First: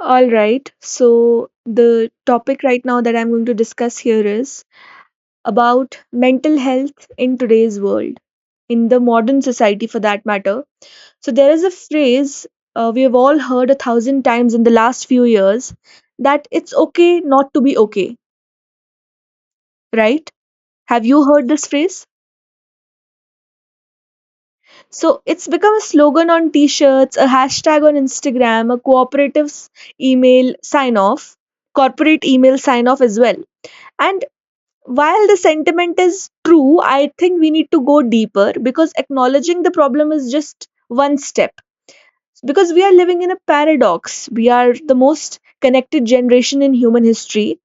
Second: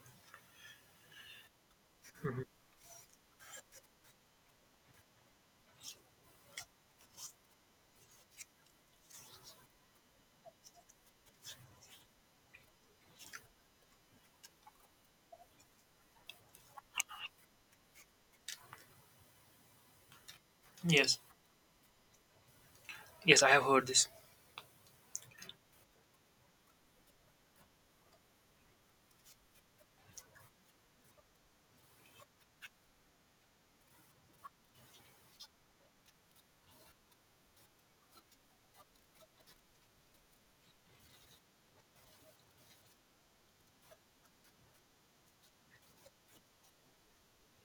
All right. So, the Mhm. topic right now that I'm going to discuss here is about mental health in today's world, in the modern society for that matter. So, there is a phrase we have all heard a thousand times in the last few years that it's okay not to be okay, right? Have Yes, you heard this phrase? yes, I have heard this. So, it's become a slogan on t shirts, a hashtag on Instagram, a cooperative's email sign off, corporate email sign off as well. And while the sentiment is true, I think we need to go deeper because acknowledging the problem is just one step. Because we are living in a paradox. We are the most connected generation in human history.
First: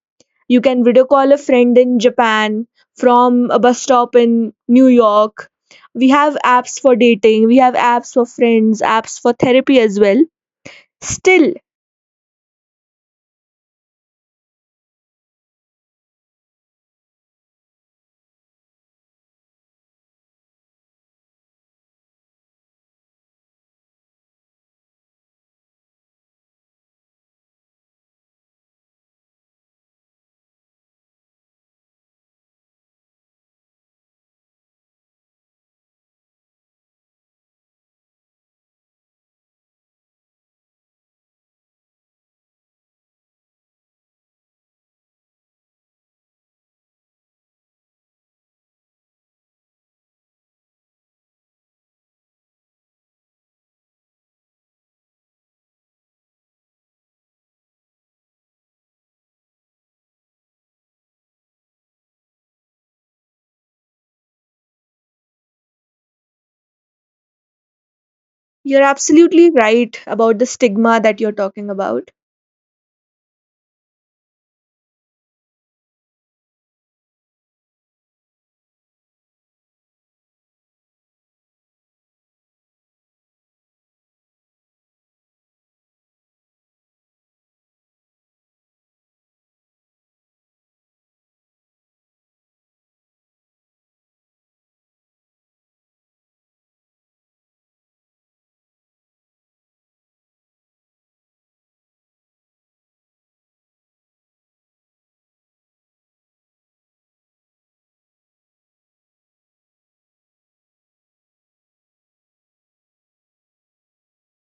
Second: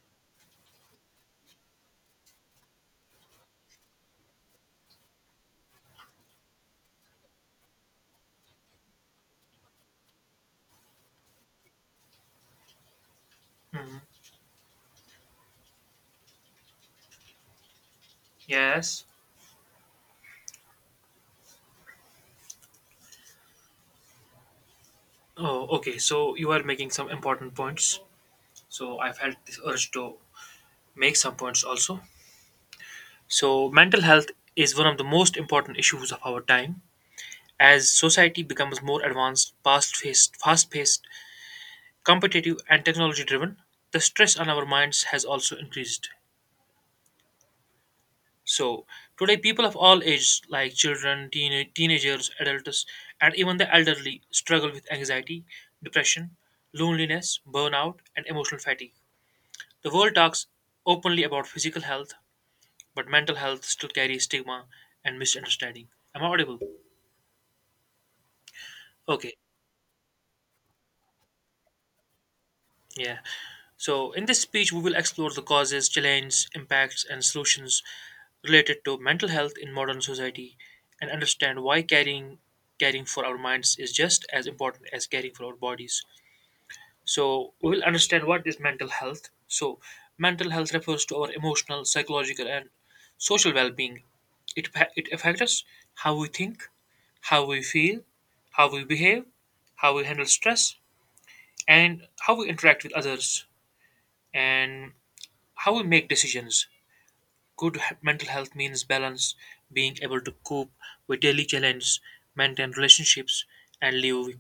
You can video call a friend in Japan from a bus stop in New York. We have apps for dating, we have apps for friends, apps for therapy as well. Still, Mhm. Yes. Oh, okay. So you are making some important points. So I felt this urge to make some points also. So mental health is one of the most important issues of our time. As society becomes more advanced, fast-paced, competitive, and technology-driven, the stress on our minds has also increased. So today, people of all ages, like children, teenagers, adults, and even the elderly, struggle with anxiety, depression, loneliness, burnout, and emotional fatigue. The world talks openly about physical health, but mental health still carries stigma and misunderstanding. Am I audible? you're Okay. absolutely right about the stigma that you're talking about. Yeah. So, in this speech, we will explore the causes, challenges, impacts, and solutions related to mental health in modern society, and understand why caring for our minds is just as important as caring for our bodies. So we will understand what is mental health. So mental health refers to our emotional, psychological, and social well-being. It affects us, how we think, how we feel, how we behave, how we handle stress, and how we interact with others, and how we make decisions. Mental health means balance, being able to cope with daily challenges, maintain relationships, and live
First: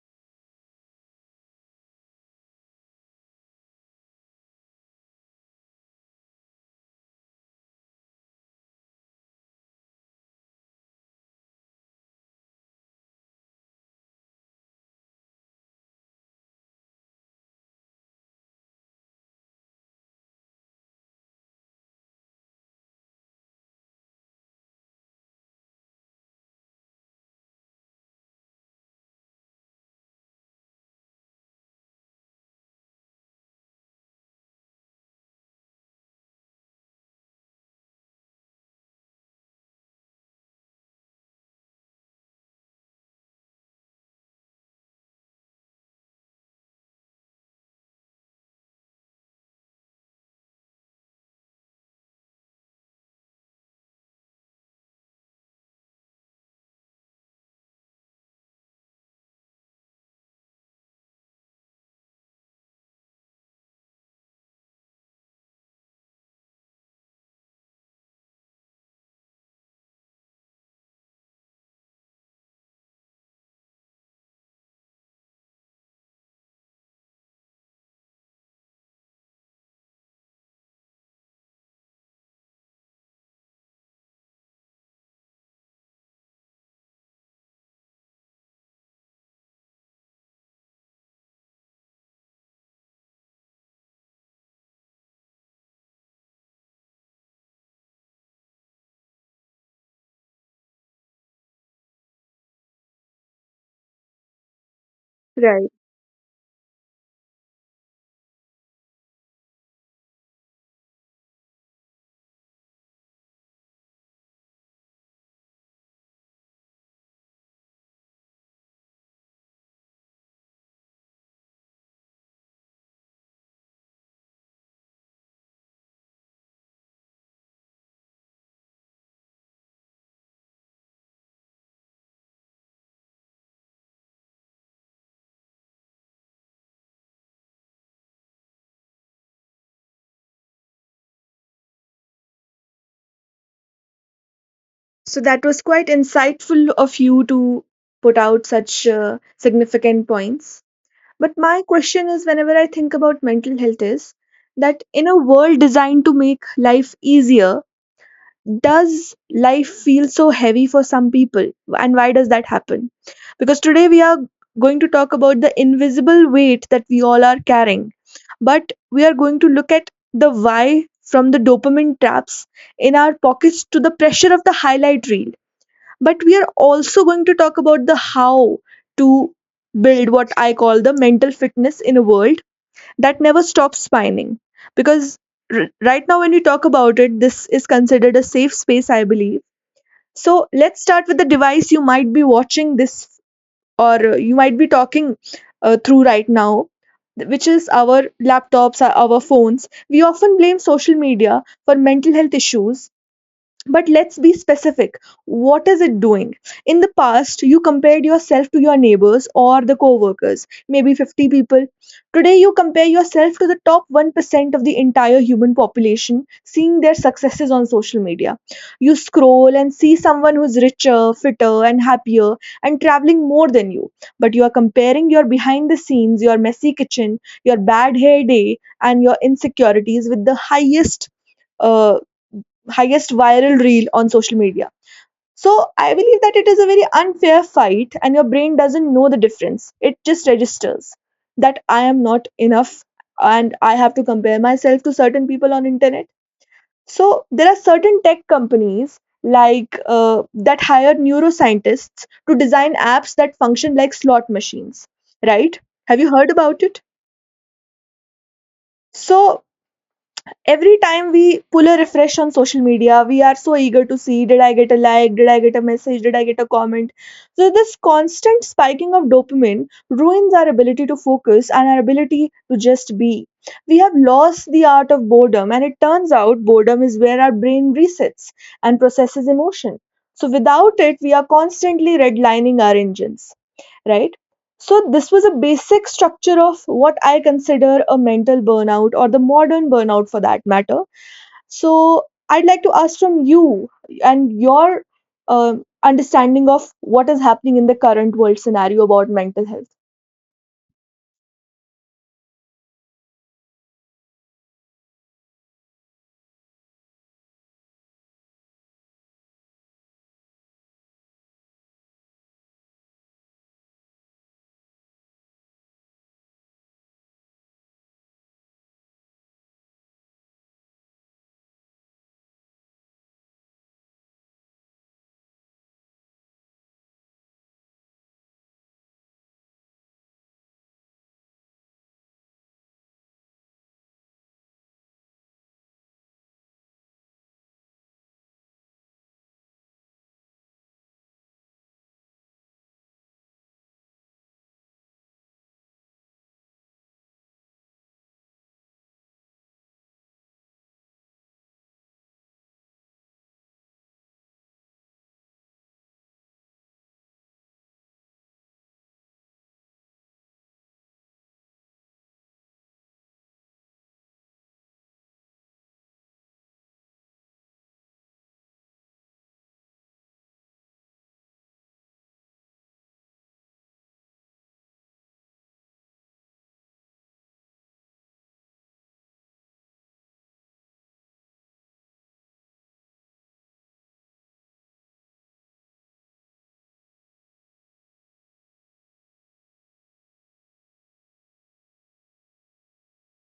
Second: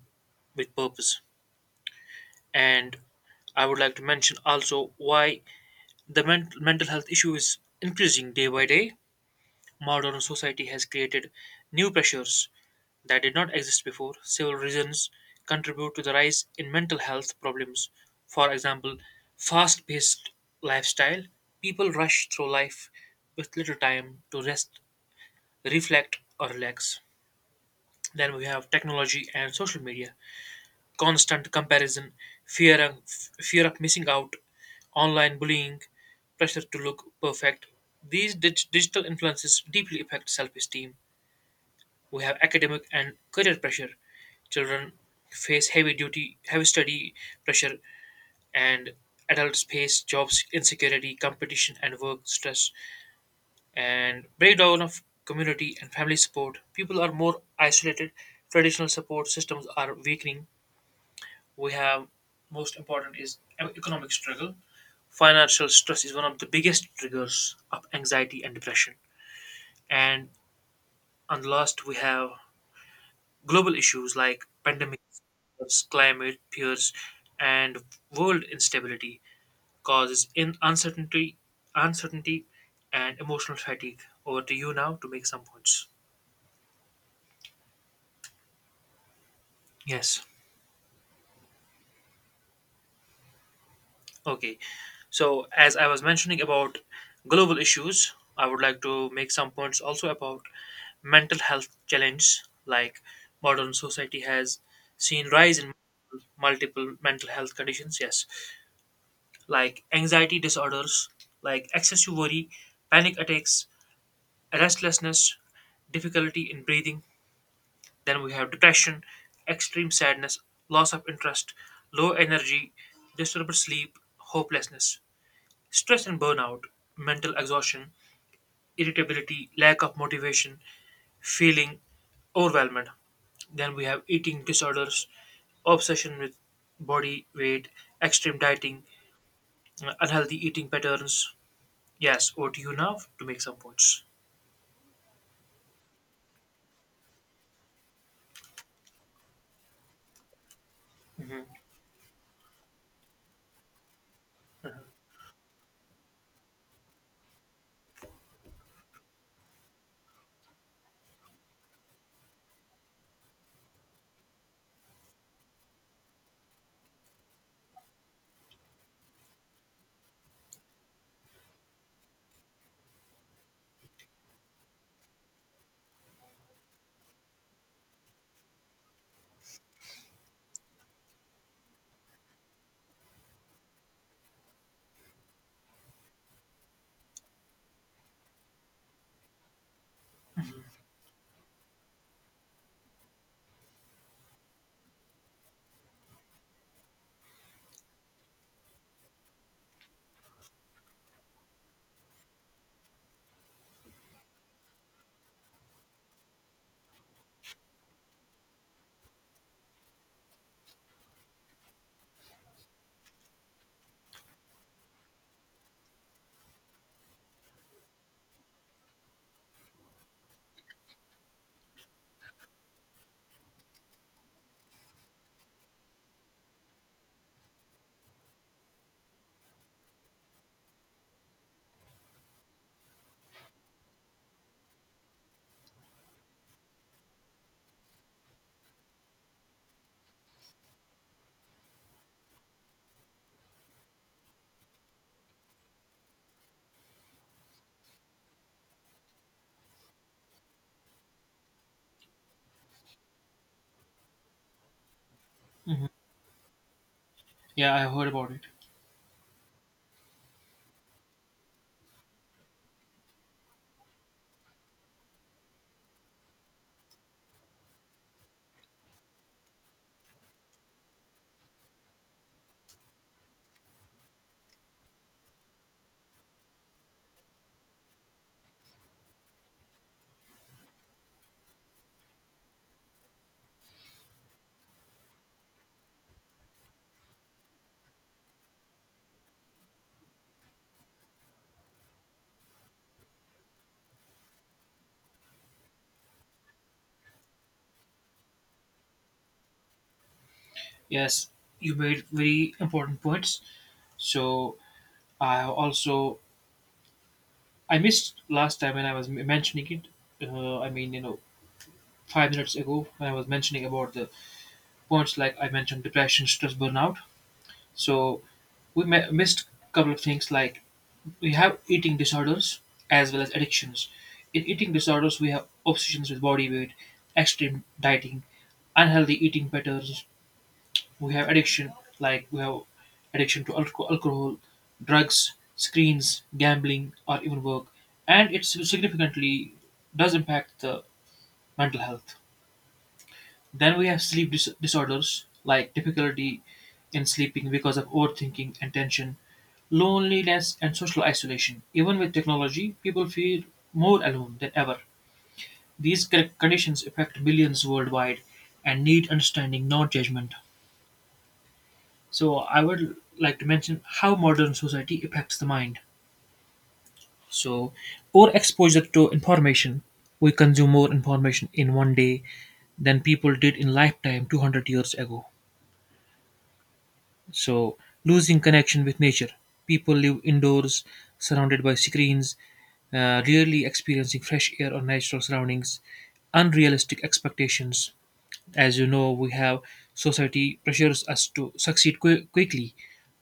with purpose. And I would like to mention also why the mental health issue is increasing day by day. Modern society has created new pressures that did not exist before. Several reasons contribute to the rise in mental health problems. For example, fast paced lifestyle. People rush through life with little time to rest, reflect, or relax. Then we have technology and social media. Constant comparison, fear of, fear of missing out, online bullying, pressure to look perfect. These digital influences deeply affect self esteem, who have academic and career pressure. Children face heavy duty, heavy study pressure, and adults face jobs insecurity, competition, and work stress, and breakdown of community and family support. People are more isolated. Traditional support systems are weakening. We have, most important is economic struggle. Financial stress is one of the biggest triggers of anxiety and depression. And on the last, we have global issues like pandemics, climate fears, and world instability causes in uncertainty, and emotional fatigue. Over to you now to make some points. Yes. Okay. So as I was mentioning about global issues, I would like to make some points also about mental health challenges. Like modern society has seen rise in multiple mental health conditions, yes, like anxiety disorders, like excessive worry, panic attacks, restlessness, difficulty in breathing. Then we have depression, extreme sadness, loss of interest, low energy, disturbed sleep, hopelessness, stress and burnout, mental exhaustion, irritability, lack of motivation, feeling overwhelmed. Then we have eating disorders, obsession with body weight, extreme dieting, unhealthy eating patterns. Yes, over to you now to make some points. So that was quite insightful of you to put out such significant points. But my Hmm. question is whenever I think about mental health is that in a world designed to make life easier, does life feel so heavy for some people? And why does that happen? Because today we are going to talk about the invisible weight that we all are carrying. But we are going to look at the why from the dopamine traps in our pockets to the pressure of the highlight reel, but we are also going to talk about the how to build what I call the mental fitness in a world that never stops spinning. Because right now, when we talk about it, this is considered a safe space, I believe. So let's start with the device you might be watching this, or you might be talking through right now, which is our laptops, our phones. We often blame social media for mental health issues, but let's be specific. What is it doing? In the past, you compared yourself to your neighbors or the coworkers, maybe 50 people. Today, you compare yourself to the top 1% of the entire human population, seeing their successes on social media. You scroll and see someone who's richer, fitter, and happier, and traveling more than you. But you are comparing your behind the scenes, your messy kitchen, your bad hair day, and your insecurities with the uh, highest viral reel on social media. So I believe that it is a very unfair fight, and your brain doesn't know the difference. It just registers that I am not enough and I have to compare myself to certain people on internet. So there are certain tech companies like that hire neuroscientists to design apps that function like slot machines, right? Hmm. Have you heard about it? Yeah, I heard about it. So every time we pull a refresh on social media, we are so eager to see did I get a like, did I get a message, did I get a comment. So, this constant spiking of dopamine ruins our ability to focus and our ability to just be. We have lost the art of boredom, and it turns out boredom is where our brain resets and processes emotion. So, without it, we are constantly redlining our engines, right? So, this was a basic structure of what I consider a mental burnout or the modern burnout for that matter. So, I'd like to ask from you and your understanding of what is happening in the current world scenario about mental health. Yes, you made very important points. So I also, I missed last time when I was mentioning it. I mean, you know, 5 minutes ago when I was mentioning about the points, like I mentioned depression, stress, burnout. So we missed a couple of things, like we have eating disorders as well as addictions. In eating disorders, we have obsessions with body weight, extreme dieting, unhealthy eating patterns. We have addiction, like we have addiction to alcohol, drugs, screens, gambling, or even work. And it significantly does impact the mental health. Then we have sleep disorders, like difficulty in sleeping because of overthinking and tension, loneliness and social isolation. Even with technology, people feel more alone than ever. These conditions affect millions worldwide and need understanding, not judgment. So, I would like to mention how modern society affects the mind. So, over exposure to information. We consume more information in one day than people did in lifetime 200 years ago. So, losing connection with nature. People live indoors, surrounded by screens, rarely experiencing fresh air or natural surroundings. Unrealistic expectations. As you know, we have society pressures us to succeed quickly,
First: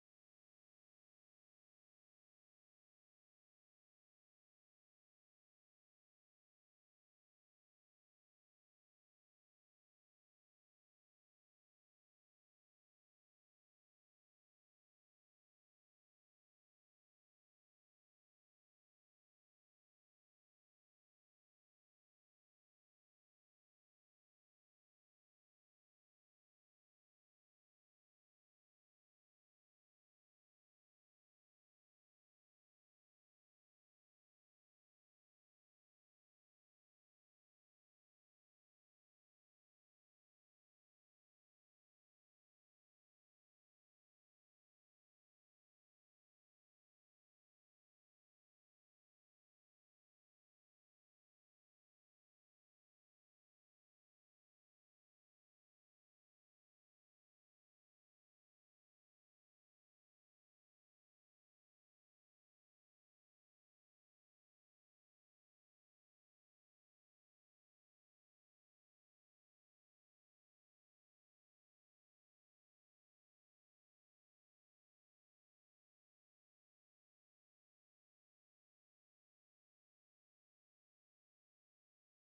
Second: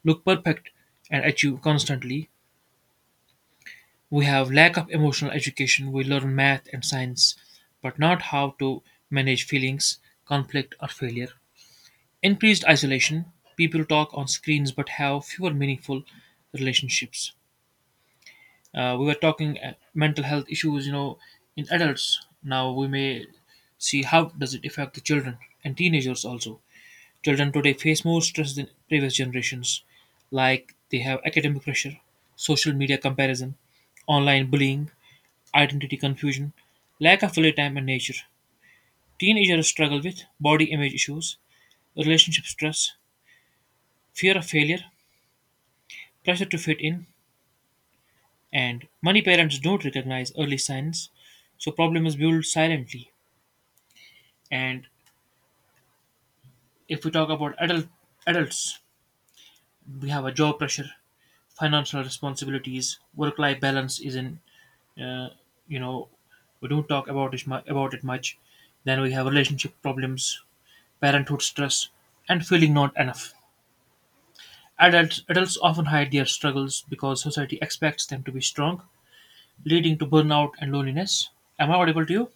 look perfect, and achieve constantly. We have lack of emotional education. We learn math and science, but not how to manage feelings, conflict, or failure. Increased isolation. People talk on screens but have fewer meaningful relationships. We were talking mental health issues, you know, in adults. Now we may see how does it affect the children and teenagers also. Children today face more stress than previous generations, like they have academic pressure, social media comparison, online bullying, identity confusion, lack of play time and nature. Teenagers struggle with body image issues, relationship stress, fear of failure, pressure to fit in, and many parents don't recognize early signs, so problem is built silently. And if we talk about adults, we have a job pressure, financial responsibilities, work-life balance is in. Uh, you know, we don't talk about it about it much. Then we have relationship problems, parenthood stress, and feeling not enough. Adults often hide their struggles because society expects them to be strong, leading to burnout and loneliness. Am I audible to you?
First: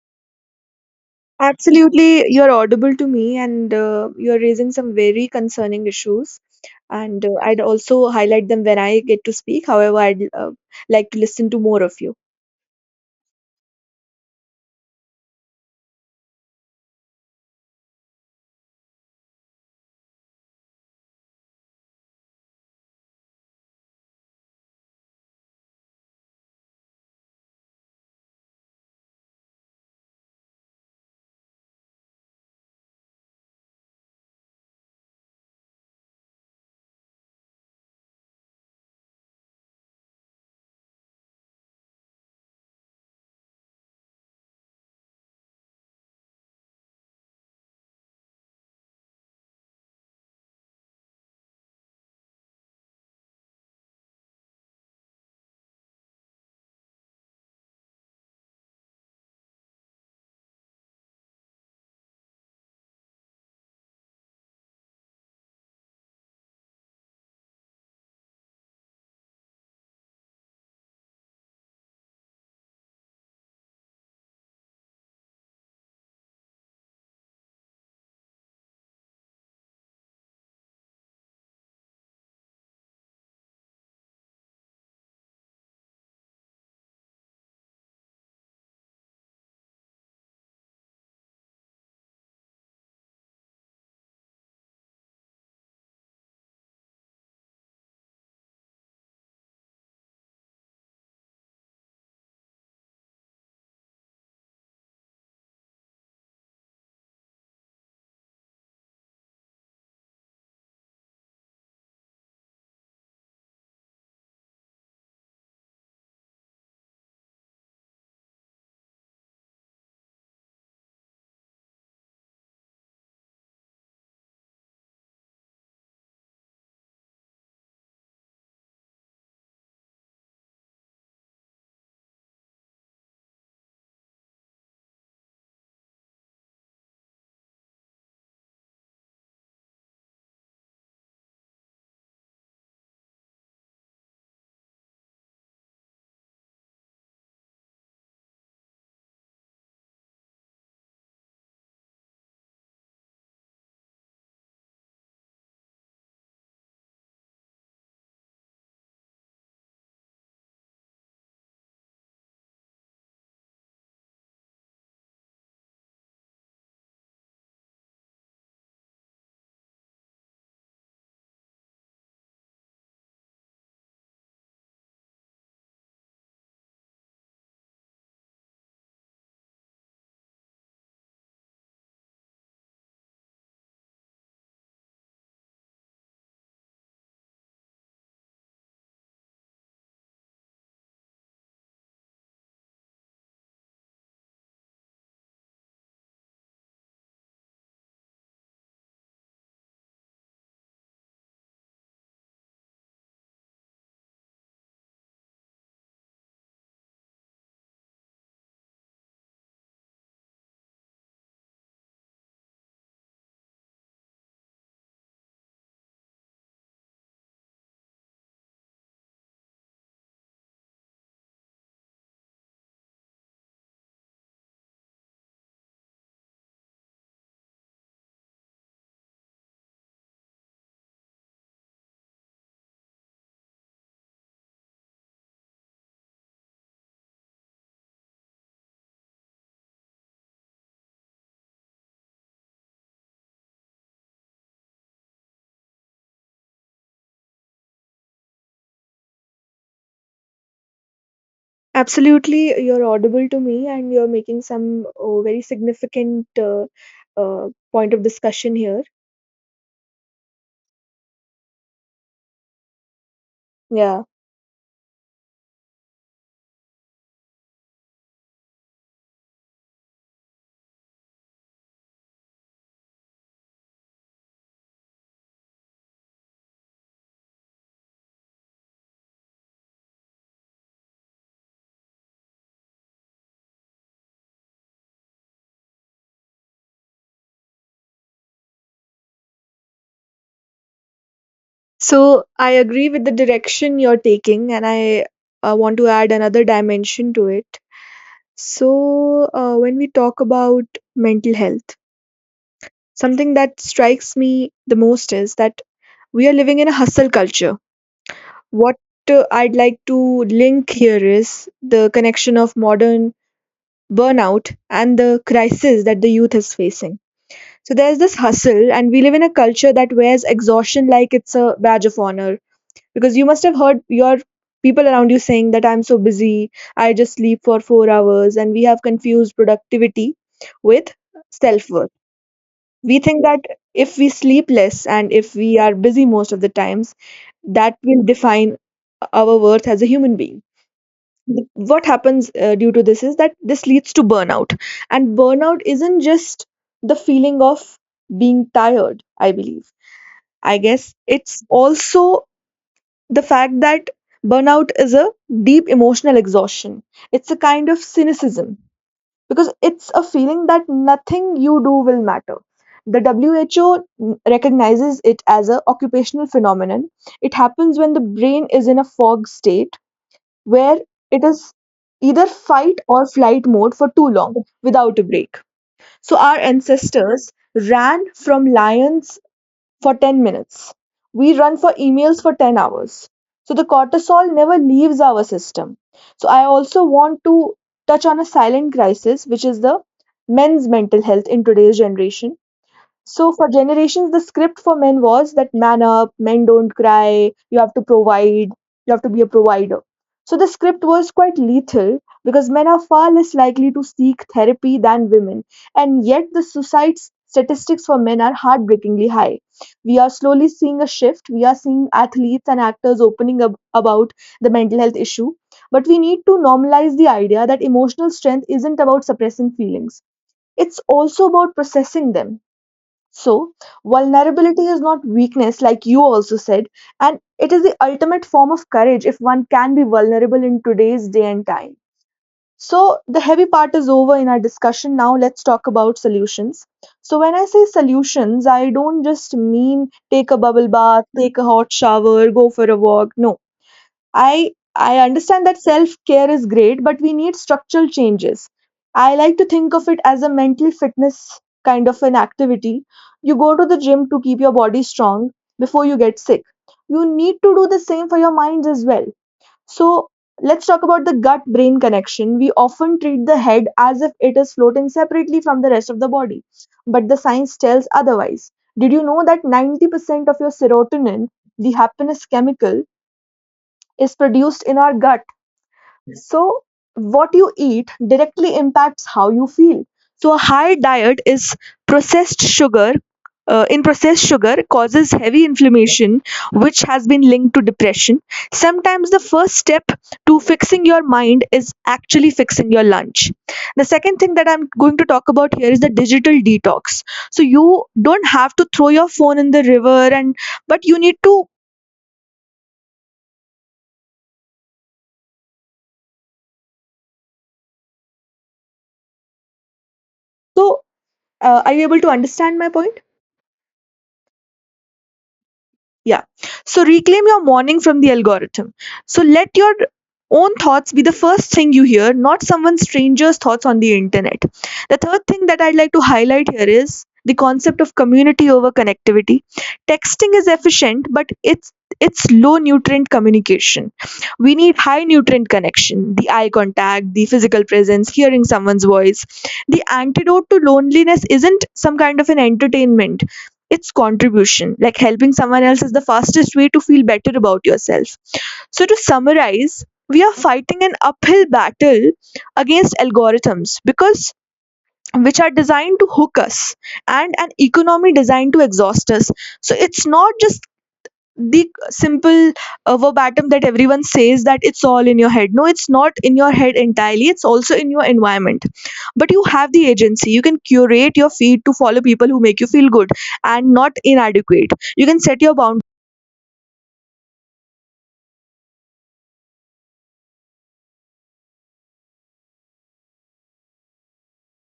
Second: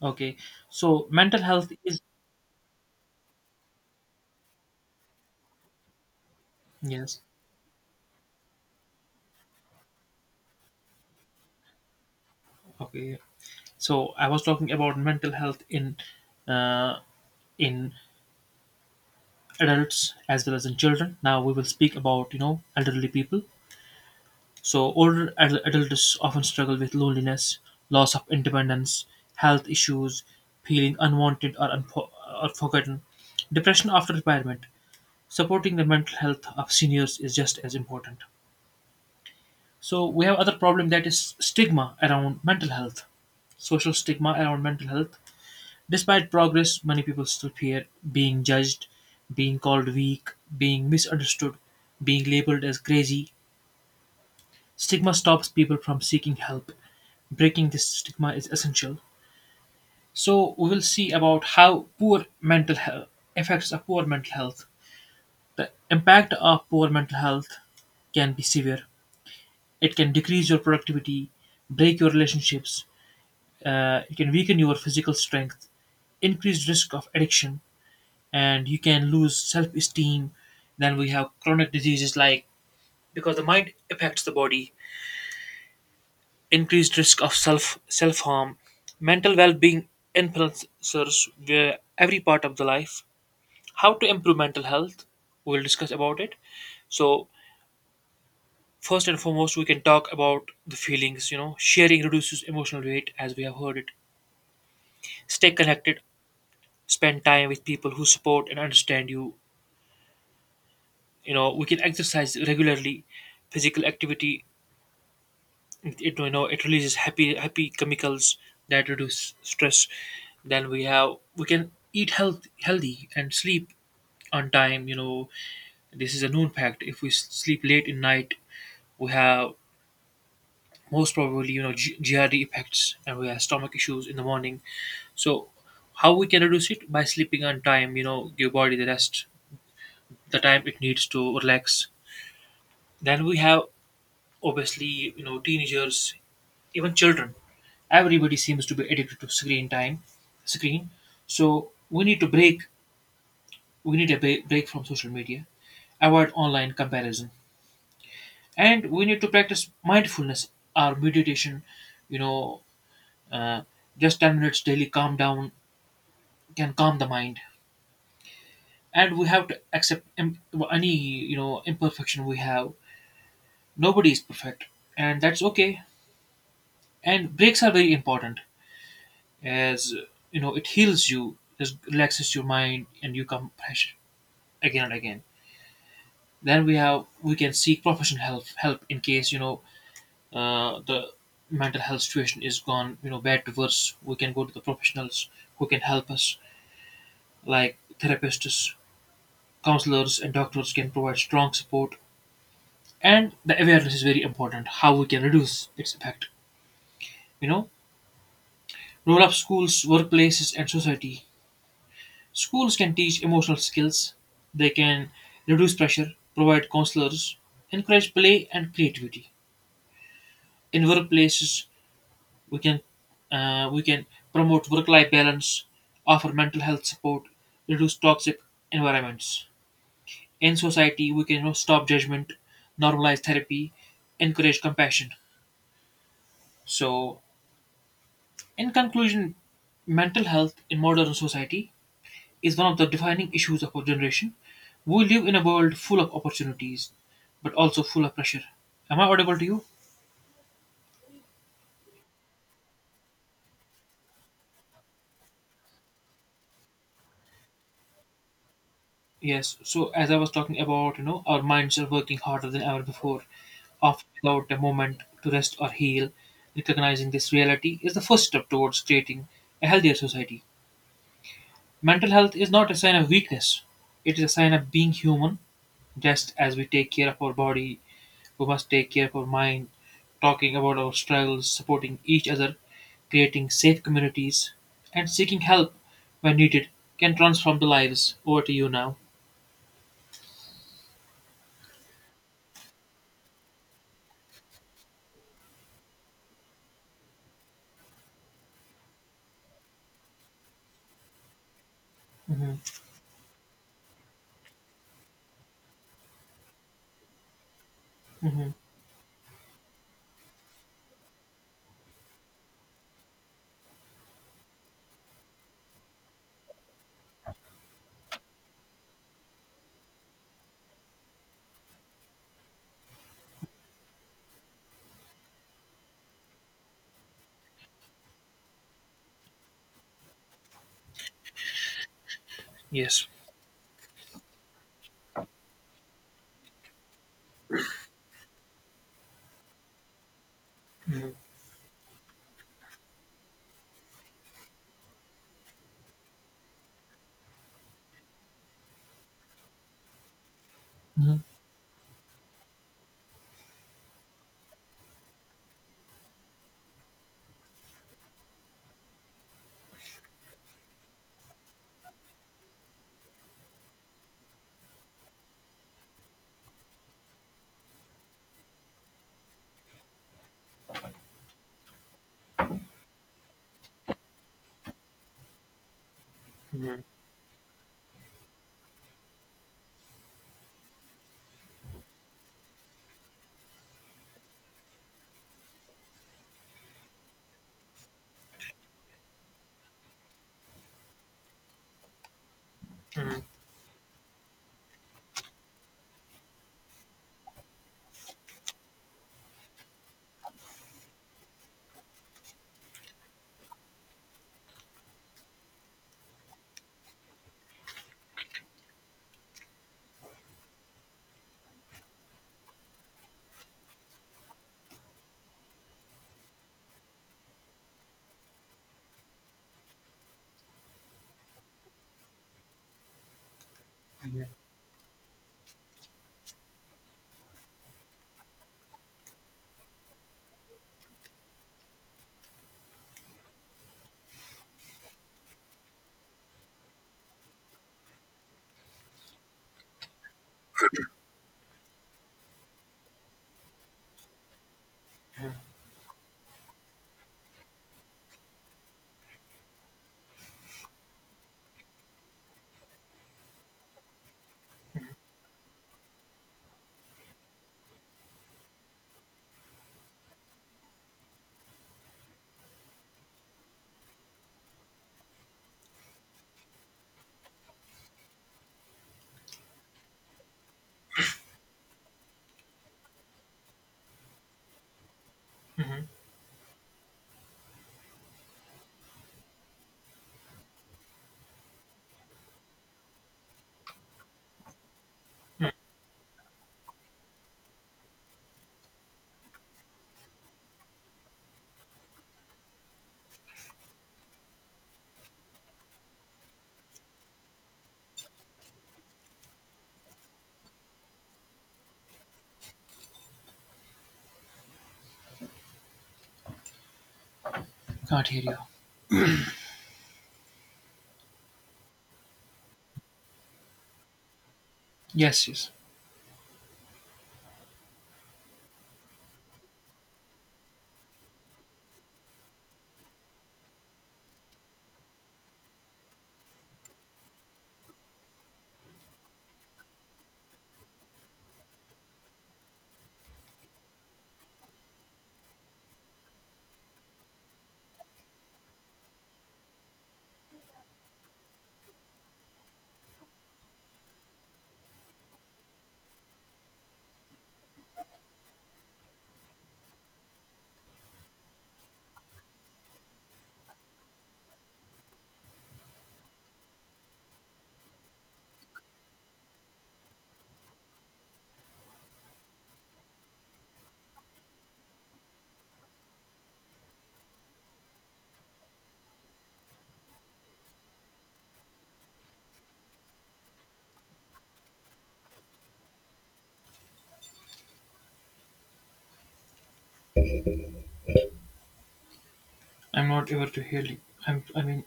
Okay, so mental health is, Absolutely, you're audible to me, and you're raising some very concerning issues. yes. And I'd also highlight them when I get to speak. However, I'd like to listen to more of you. Okay, so I was talking about mental health in uh, in adults as well as in children. Now we will speak about, you know, elderly people. So older adults often struggle with loneliness, loss of independence, health issues, feeling unwanted or forgotten, depression after retirement. Supporting the mental health of seniors is just as important. So we have other problem, that is stigma around mental health, social stigma around mental health. Despite progress, many people still fear being judged, being called weak, being misunderstood, being labeled as crazy. Stigma stops people from seeking help. Breaking this stigma is essential. So we will see about how poor mental health affects a poor mental health. The impact of poor mental health can be severe. It can decrease your productivity, break your relationships. It can weaken your physical strength, increased risk of addiction, and you can lose self esteem. Then we have chronic diseases, like because the mind affects the body, increased risk of self harm. Mental well being influences where every part of the life. How to improve mental health? We'll discuss about it. So first and foremost, we can talk about the feelings. You know, sharing reduces emotional weight, as we have heard it. Stay connected. Spend time with people who support and understand you. You know, we can exercise regularly, physical activity. It, you know, it releases happy chemicals that reduce stress. Then we have, we can eat healthy and sleep on time. You know, this is a known fact, if we sleep late in night, we have most probably, you know, GRD effects, and we have stomach issues in the morning. So how we can reduce it by sleeping on time, you know, give body the rest, the time it needs to relax. Then we have, obviously, you know, teenagers, even children, everybody seems to be addicted to screen time, screen. So we need to break, we need a break from social media, avoid online comparison, and we need to practice mindfulness or meditation. You know, uh, just 10 minutes daily calm down can calm the mind. And we have to accept any, you know, imperfection we have. Nobody is perfect, and that's okay. And breaks are very important, as you know, it heals you, it relaxes your mind and you come fresh again and again. Then we have, we can seek professional help in case, you know, the mental health situation is gone, you know, bad to worse, we can go to the professionals who can help us, like therapists, counselors, and doctors can provide strong support. And the awareness is very important, how we can reduce its effect, you know, roll up schools, workplaces, and society. Schools can teach emotional skills, they can reduce pressure, provide counselors, encourage play and creativity. In workplaces, we can we can promote work-life balance, offer mental health support, reduce toxic environments. In society, we can, you know, stop judgment, normalize therapy, encourage compassion. So, in conclusion, mental health in modern society is one of the defining issues of our generation. We live in a world full of opportunities, but also full of pressure. Am I audible to you? Absolutely, you're audible to me, and you're making some very significant point of discussion here. Yes. So as I was talking about, you know, our minds are working harder than ever before, Yeah. often without a moment to rest or heal. Recognizing this reality is the first step towards creating a healthier society. Mental health is not a sign of weakness; it is a sign of being human. Just as we take care of our body, we must take care careful mind, talking about our struggles, supporting each other, creating safe communities, and seeking help when needed can transform the lives. Over to you now. So I agree with the direction you're taking, and I want to add another dimension to it. So when we talk about mental health, Mhm. something that strikes me the most is that we are living in a hustle culture. Mhm. What I'd like to link here is the connection of modern burnout and the crisis that the youth is facing. So there's this hustle, and we live in a culture that wears exhaustion like it's a badge of honor, because you must have heard your people around you saying that I'm so busy, I just sleep for 4 hours. And we have confused productivity with self worth. We Yes. think that if we sleep less and if we are busy most of the times, that will define our worth as a human being. Hmm, What happens due to this is that this leads to burnout, and burnout isn't just the feeling of being tired, I believe, I guess. mhm, It's also the fact that burnout is a deep emotional exhaustion. It's a kind of cynicism because it's a feeling that nothing you do will matter. The WHO recognizes it as an occupational phenomenon. It happens when the brain is in a fog state where it is either fight or flight mode for too long without a break. So our mhm, ancestors ran from lions for 10 minutes. We run for emails for 10 hours. So the cortisol never leaves our system. So I also want to touch on a silent crisis, which is the men's mental health in today's generation. mhm, So for generations, the script for men was that man up, men don't cry, you have to provide, you have to be a provider. So the script was quite lethal because men are far less likely to seek therapy than women, and yet the suicide statistics for men are heartbreakingly high. We are slowly seeing a shift. We are seeing athletes and actors opening up about the mental health issue, but we need to normalize the idea that emotional strength isn't about suppressing feelings. It's also about processing them. So, mhm, vulnerability is not weakness, like you also said, and it is the ultimate form of courage if one can be vulnerable in today's day and time. So, the heavy part is over in our discussion. Now, let's talk about solutions. So, when I say solutions, I don't just mean take a bubble bath, take a hot shower, go for a walk. No, I mhm, understand that self care is great, but we need structural changes. I like to think of it as a mental fitness kind of an activity. You go to the gym to keep your body strong before you get sick. You need to do the same for your minds as well. So let's talk about the gut brain connection. We often treat the head as if it is floating separately from the rest of the body, but the science tells otherwise. Did you know that 90% of your serotonin, the happiness chemical, is produced in our gut. mhm. So, what you eat directly impacts how you feel. So, a high diet is processed sugar. In processed sugar causes heavy inflammation, which has been linked to depression. Sometimes the first step to fixing your mind is actually fixing your lunch. The second thing that I'm going to talk about here is the digital detox. So you don't have to throw your phone in the river, and but you need to. Can't hear you. So are you able to understand my point? Yes, yes. Yeah. So reclaim your morning from the algorithm. So let your own thoughts be the first thing you hear, not someone stranger's thoughts on the internet. The third thing that I'd like to highlight here is the concept of community over connectivity. Texting is efficient, but it's low nutrient communication. We need high nutrient connection, the eye contact, the physical presence, hearing someone's voice. The antidote to loneliness isn't some kind of an entertainment, it's contribution. Like helping someone else is the fastest way to feel better about yourself. So, to summarize, we are fighting an uphill battle against algorithms because which are designed to hook us, and an economy designed to exhaust us. So, it's not just the simple verbatim that everyone says that it's all in your head. No, it's not in your head entirely, it's also in your environment. But you have the agency, you can curate your feed to follow people who make you feel good and not inadequate. You can set your boundaries. I'm not able to hear you. I'm, I mean,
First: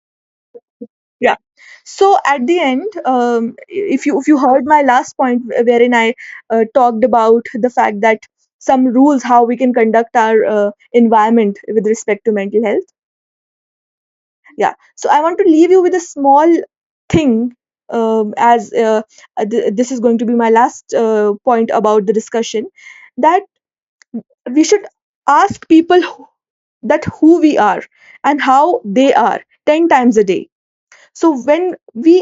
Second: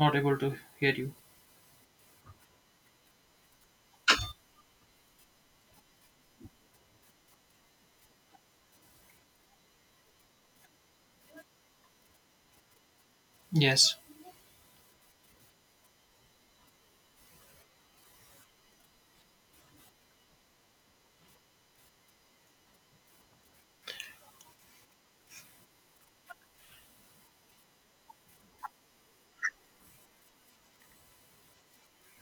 not able to hear you. Yeah. So at the end, if you heard my last point wherein I talked about the fact that some rules how we can conduct our environment with respect to mental health. Yes. Yeah. So I want to leave you with a small thing, um, as uh, this is going to be my last point about the discussion, that we should ask that who we are and how they are 10 times a day. So when we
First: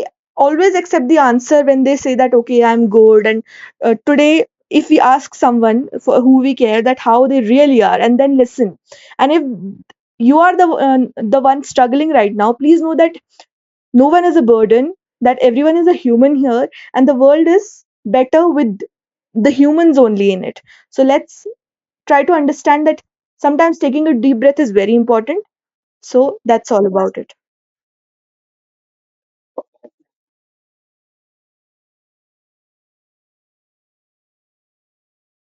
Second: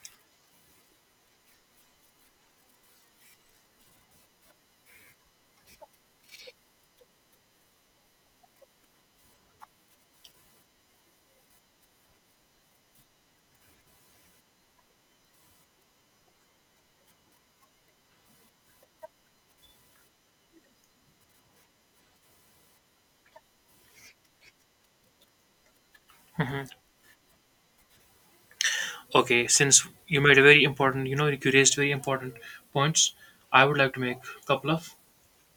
always accept the answer when they say that okay I'm good. And today, if we ask someone for who we care that how they really are and then listen. And if you are the one struggling right now, please know that no one is a burden, that everyone is a human here, and the world is better with the humans only in it. So let's try to understand that sometimes taking a deep breath is very important. So that's all about it. Okay, since you made a very important, you raised very important points, I would like to make a couple of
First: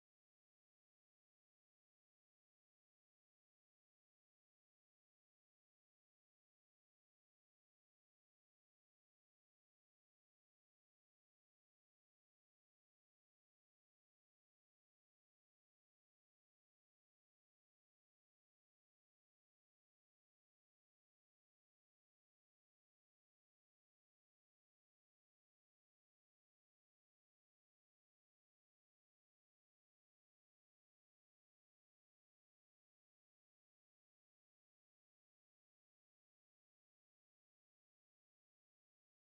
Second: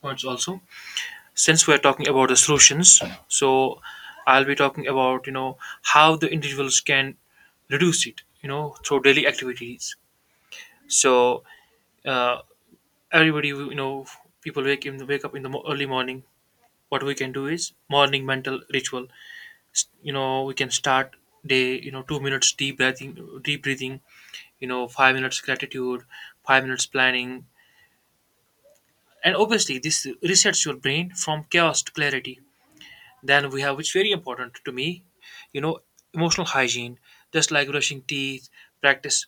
points also. Since we're talking about the solutions, so I'll be talking about how the individuals can reduce it, through daily activities. So uh, everybody, people wake up in the early morning. What we can do is morning mental ritual. We can start day. 2 minutes deep breathing, deep breathing. 5 minutes gratitude, 5 minutes planning, and obviously this resets your brain from chaos to clarity. Then we have, which very important to me, you know, emotional hygiene, just like brushing teeth, practice,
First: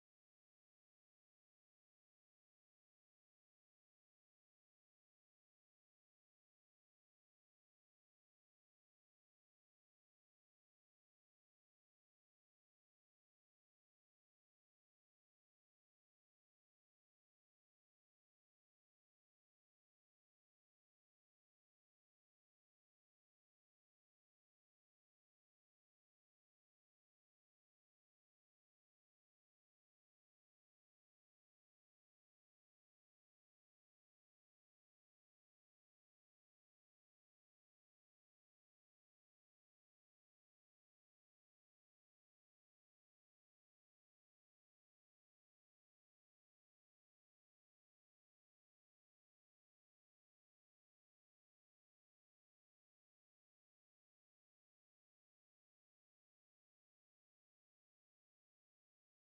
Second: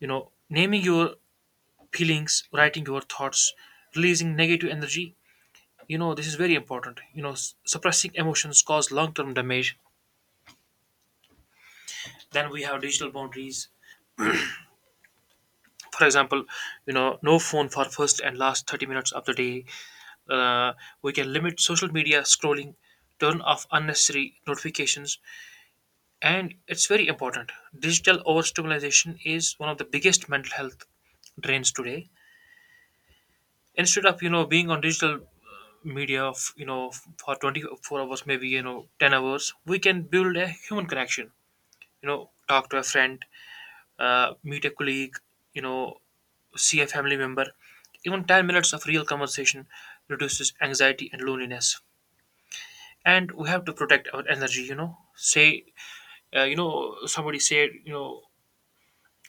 naming your feelings, writing your thoughts, releasing negative energy. This is very important. Suppressing emotions cause long term damage. Then we have digital boundaries. For example, no phone for first and last 30 minutes of the day. Uh, we can limit social media scrolling, turn off unnecessary notifications, and it's very important. Digital overstimulation is one of the biggest mental health drains today. Instead of being on digital media of you know for 24 hours, maybe 10 hours, we can build a human connection. Talk to a friend, meet a colleague, you know see a family member. Even 10 minutes of real conversation reduces anxiety and loneliness. And we have to protect our energy you know say you know Somebody said,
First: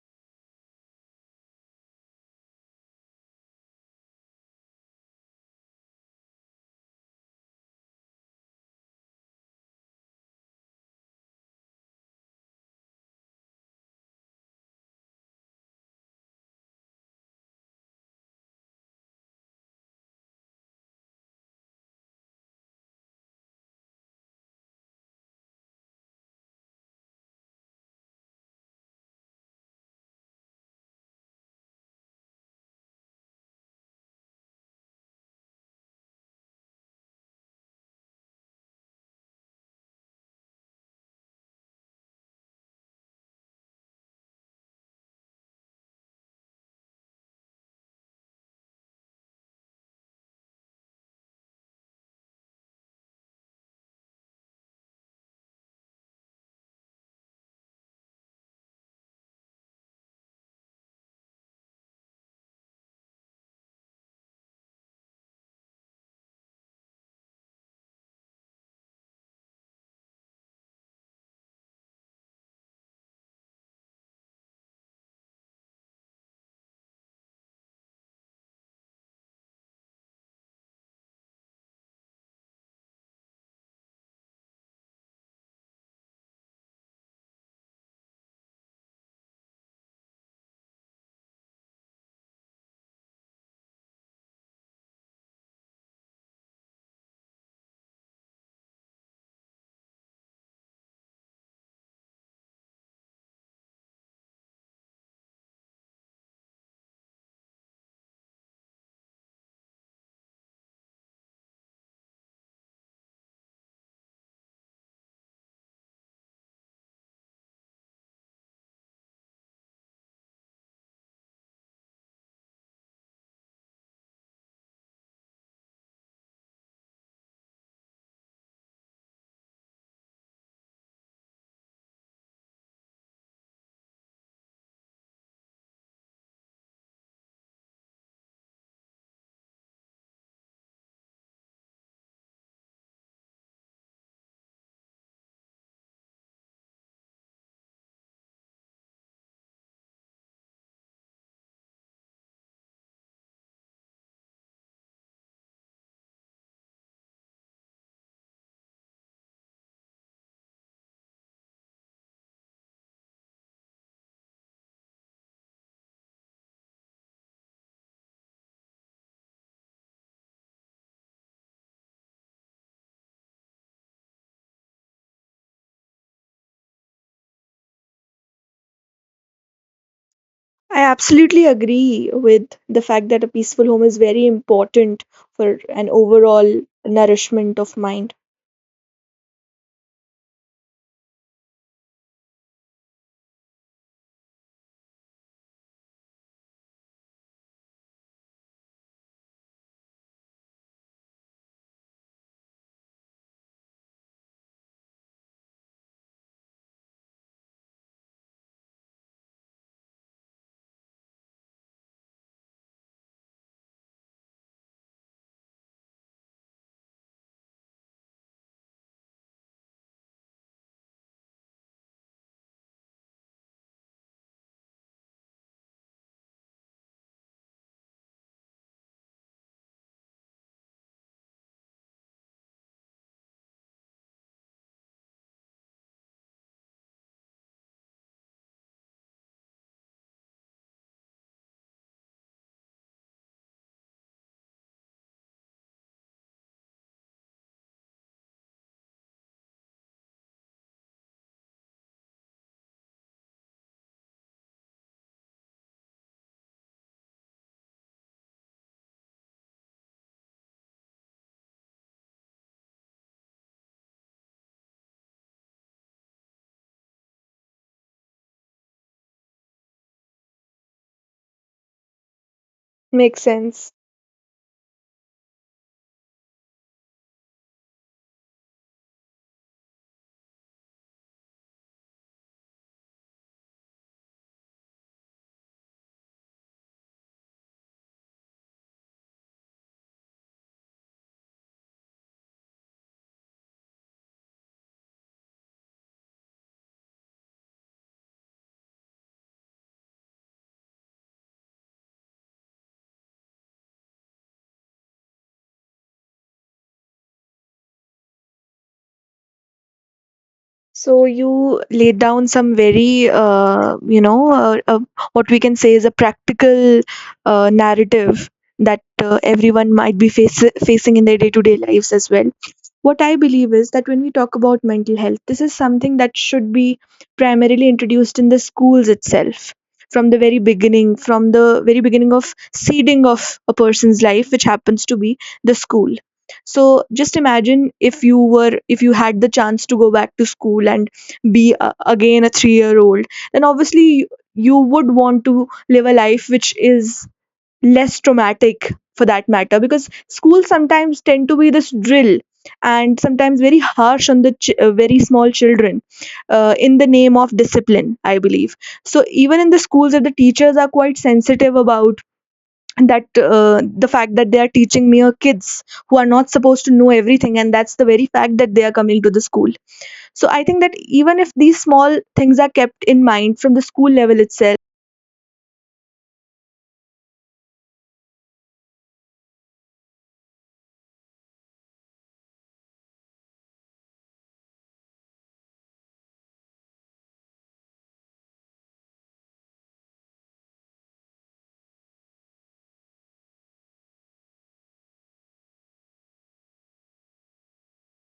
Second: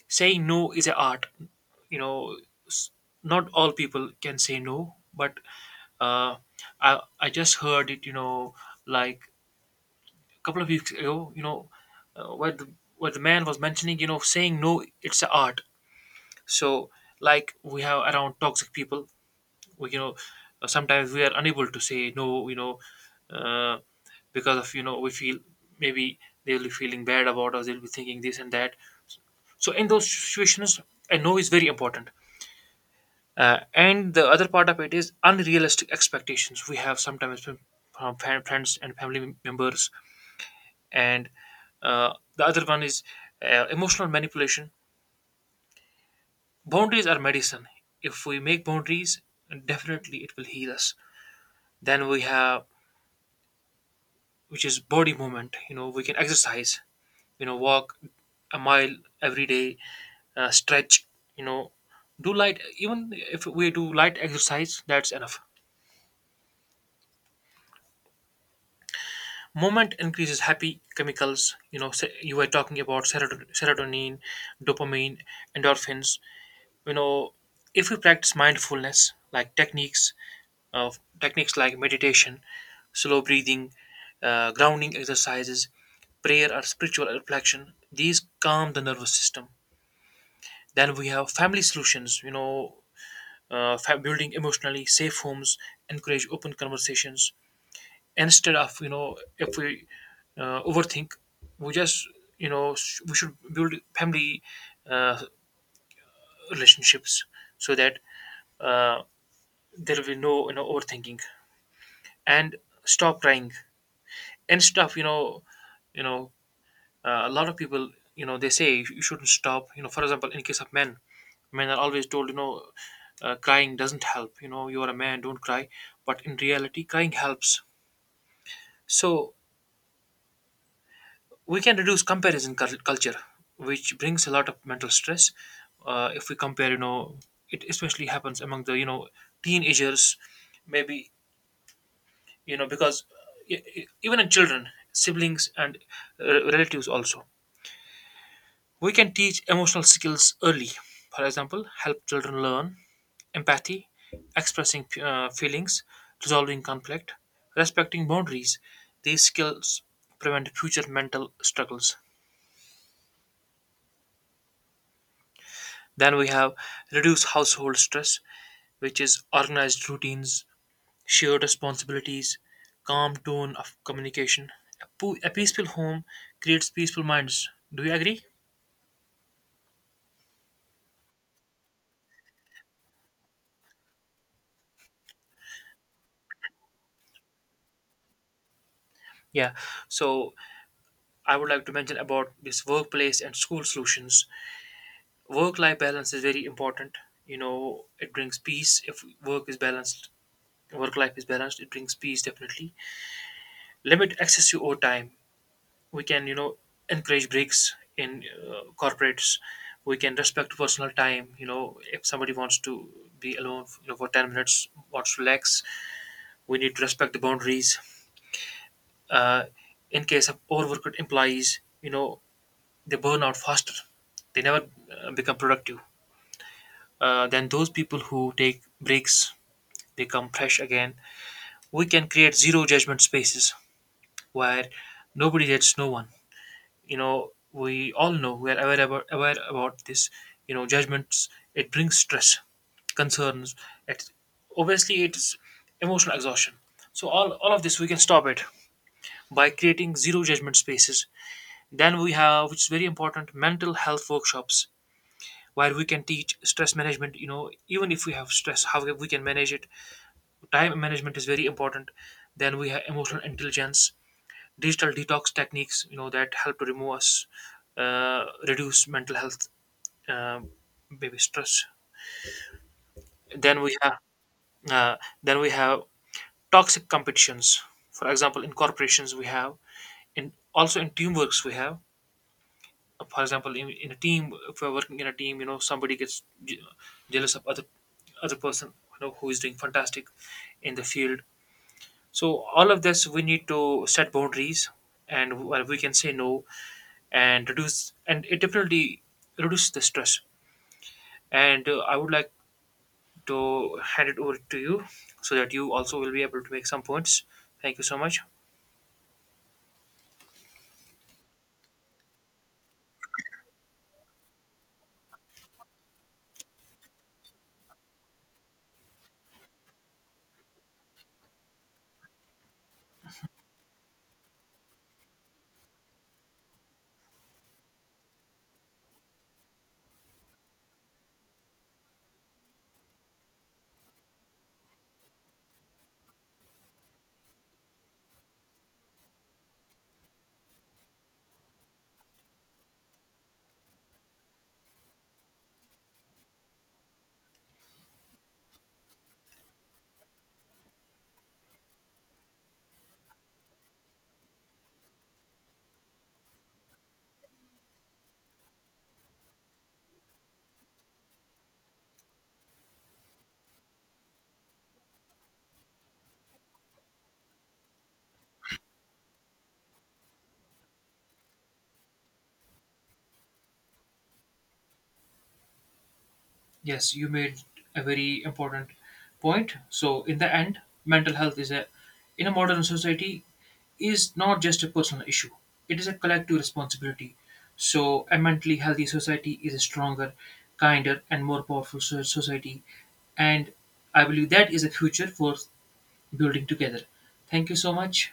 saying no is an art. you know s- Not all people can say no, but uh, I just heard it, like a couple of weeks ago, where the man was mentioning, saying no, it's an art. So, like we have around toxic people. We sometimes we are unable to say no uh, because of, we feel maybe they'll be feeling bad about us, they'll be thinking this and that. So in those situations, a no is very important. And the other part of it is unrealistic expectations we have sometimes from friends and family members. And the other one is emotional manipulation. Boundaries are medicine. If we make boundaries, definitely it will heal us. Then we have, which is body movement. We can exercise. Walk a mile every day, stretch. You know, do light. Even if we do light exercise, that's enough. Moment increases happy chemicals. You were talking about serotonin, dopamine, endorphins. You know, if we practice mindfulness, like techniques of techniques like meditation, slow breathing, grounding exercises, prayer or spiritual reflection, these calm the nervous system. Then we have family solutions. Building emotionally safe homes, encourage open conversations, instead of if we overthink, we just we should build family uh, relationships, so that uh, there will be no overthinking and stop crying and stuff. You know a lot of people, they say, you shouldn't stop. For example, in case of men, men are always told, crying doesn't help. You are a man, don't cry, but in reality crying helps. So we can reduce comparison culture, which brings a lot of mental stress. If we compare, it especially happens among the, teenagers, maybe, because, even in children, siblings, and relatives also. We can teach emotional skills early. For example, help children learn empathy, expressing feelings, resolving conflict, respecting boundaries. These skills prevent future mental struggles. Then we have reduce household stress, which is organized routines, shared responsibilities, calm tone of communication. A peaceful home creates peaceful minds. Do you agree? I absolutely agree with the fact that a peaceful home is very important for an overall nourishment of mind. Yeah. So I would like to mention about this workplace and school solutions. Work-life balance is very important. It brings peace if work is balanced. Work life is balanced, it brings peace definitely. Limit excessive overtime. We can, encourage breaks in corporates. We can respect personal time. If somebody wants to be alone, for 10 minutes wants to relax, we need to respect the boundaries. uh, in case of overworked employees, they burn out faster. They never become productive. Then those people who take breaks, they come fresh again. We can create zero judgment spaces where nobody judges no one. We all know we are aware about this. Judgments, it brings stress concerns. It obviously, it's emotional exhaustion. So, all of this we can stop it by creating zero judgment spaces. Then we have, which is very important, mental health workshops where we can teach stress management. Even if we have stress, how we can manage it, time management is very important. Then we have emotional intelligence, digital detox techniques, that help to remove us, reduce mental health, um maybe stress. Makes Then sense. we have, uh, then we have toxic competitions. For example, in corporations we have, in also in teamworks we have. For example, in a team, if we're working in a team, somebody gets jealous of other person, who is doing fantastic in the field. So all of this, we need to set boundaries and where we can say no and reduce. And it definitely reduces the stress. And I would like to hand it over to you so that you also will be able to make some points. Thank you so much. So you laid down some very, you know, what we can say is a practical narrative that everyone might be face- facing in their day-to-day lives as well. What I believe is that when we talk about mental health, this is something that should be primarily introduced in the schools itself from the very beginning, from the very beginning of seeding of a person's life, which happens to be the school. So just imagine if you were, if you had the chance to go back to school and be a, again a 3-year old, then obviously you would want to live a life which is less traumatic for that matter, because schools sometimes tend to be this drill and sometimes very harsh on the very small children in the name of discipline, I believe. So even in the schools, if the teachers are quite sensitive about that, the fact that they are teaching mere kids who are not supposed to know everything, and that's the very fact that they are coming to the school. So I think that even if these small things are kept in mind from the school level itself Yes, you made a very important point. So, in the end, mental health is a in a modern society is not just a personal issue. It is a collective responsibility. So, a mentally healthy society is a stronger, kinder, and more powerful society. And I believe that is a future for building together. Thank you so much.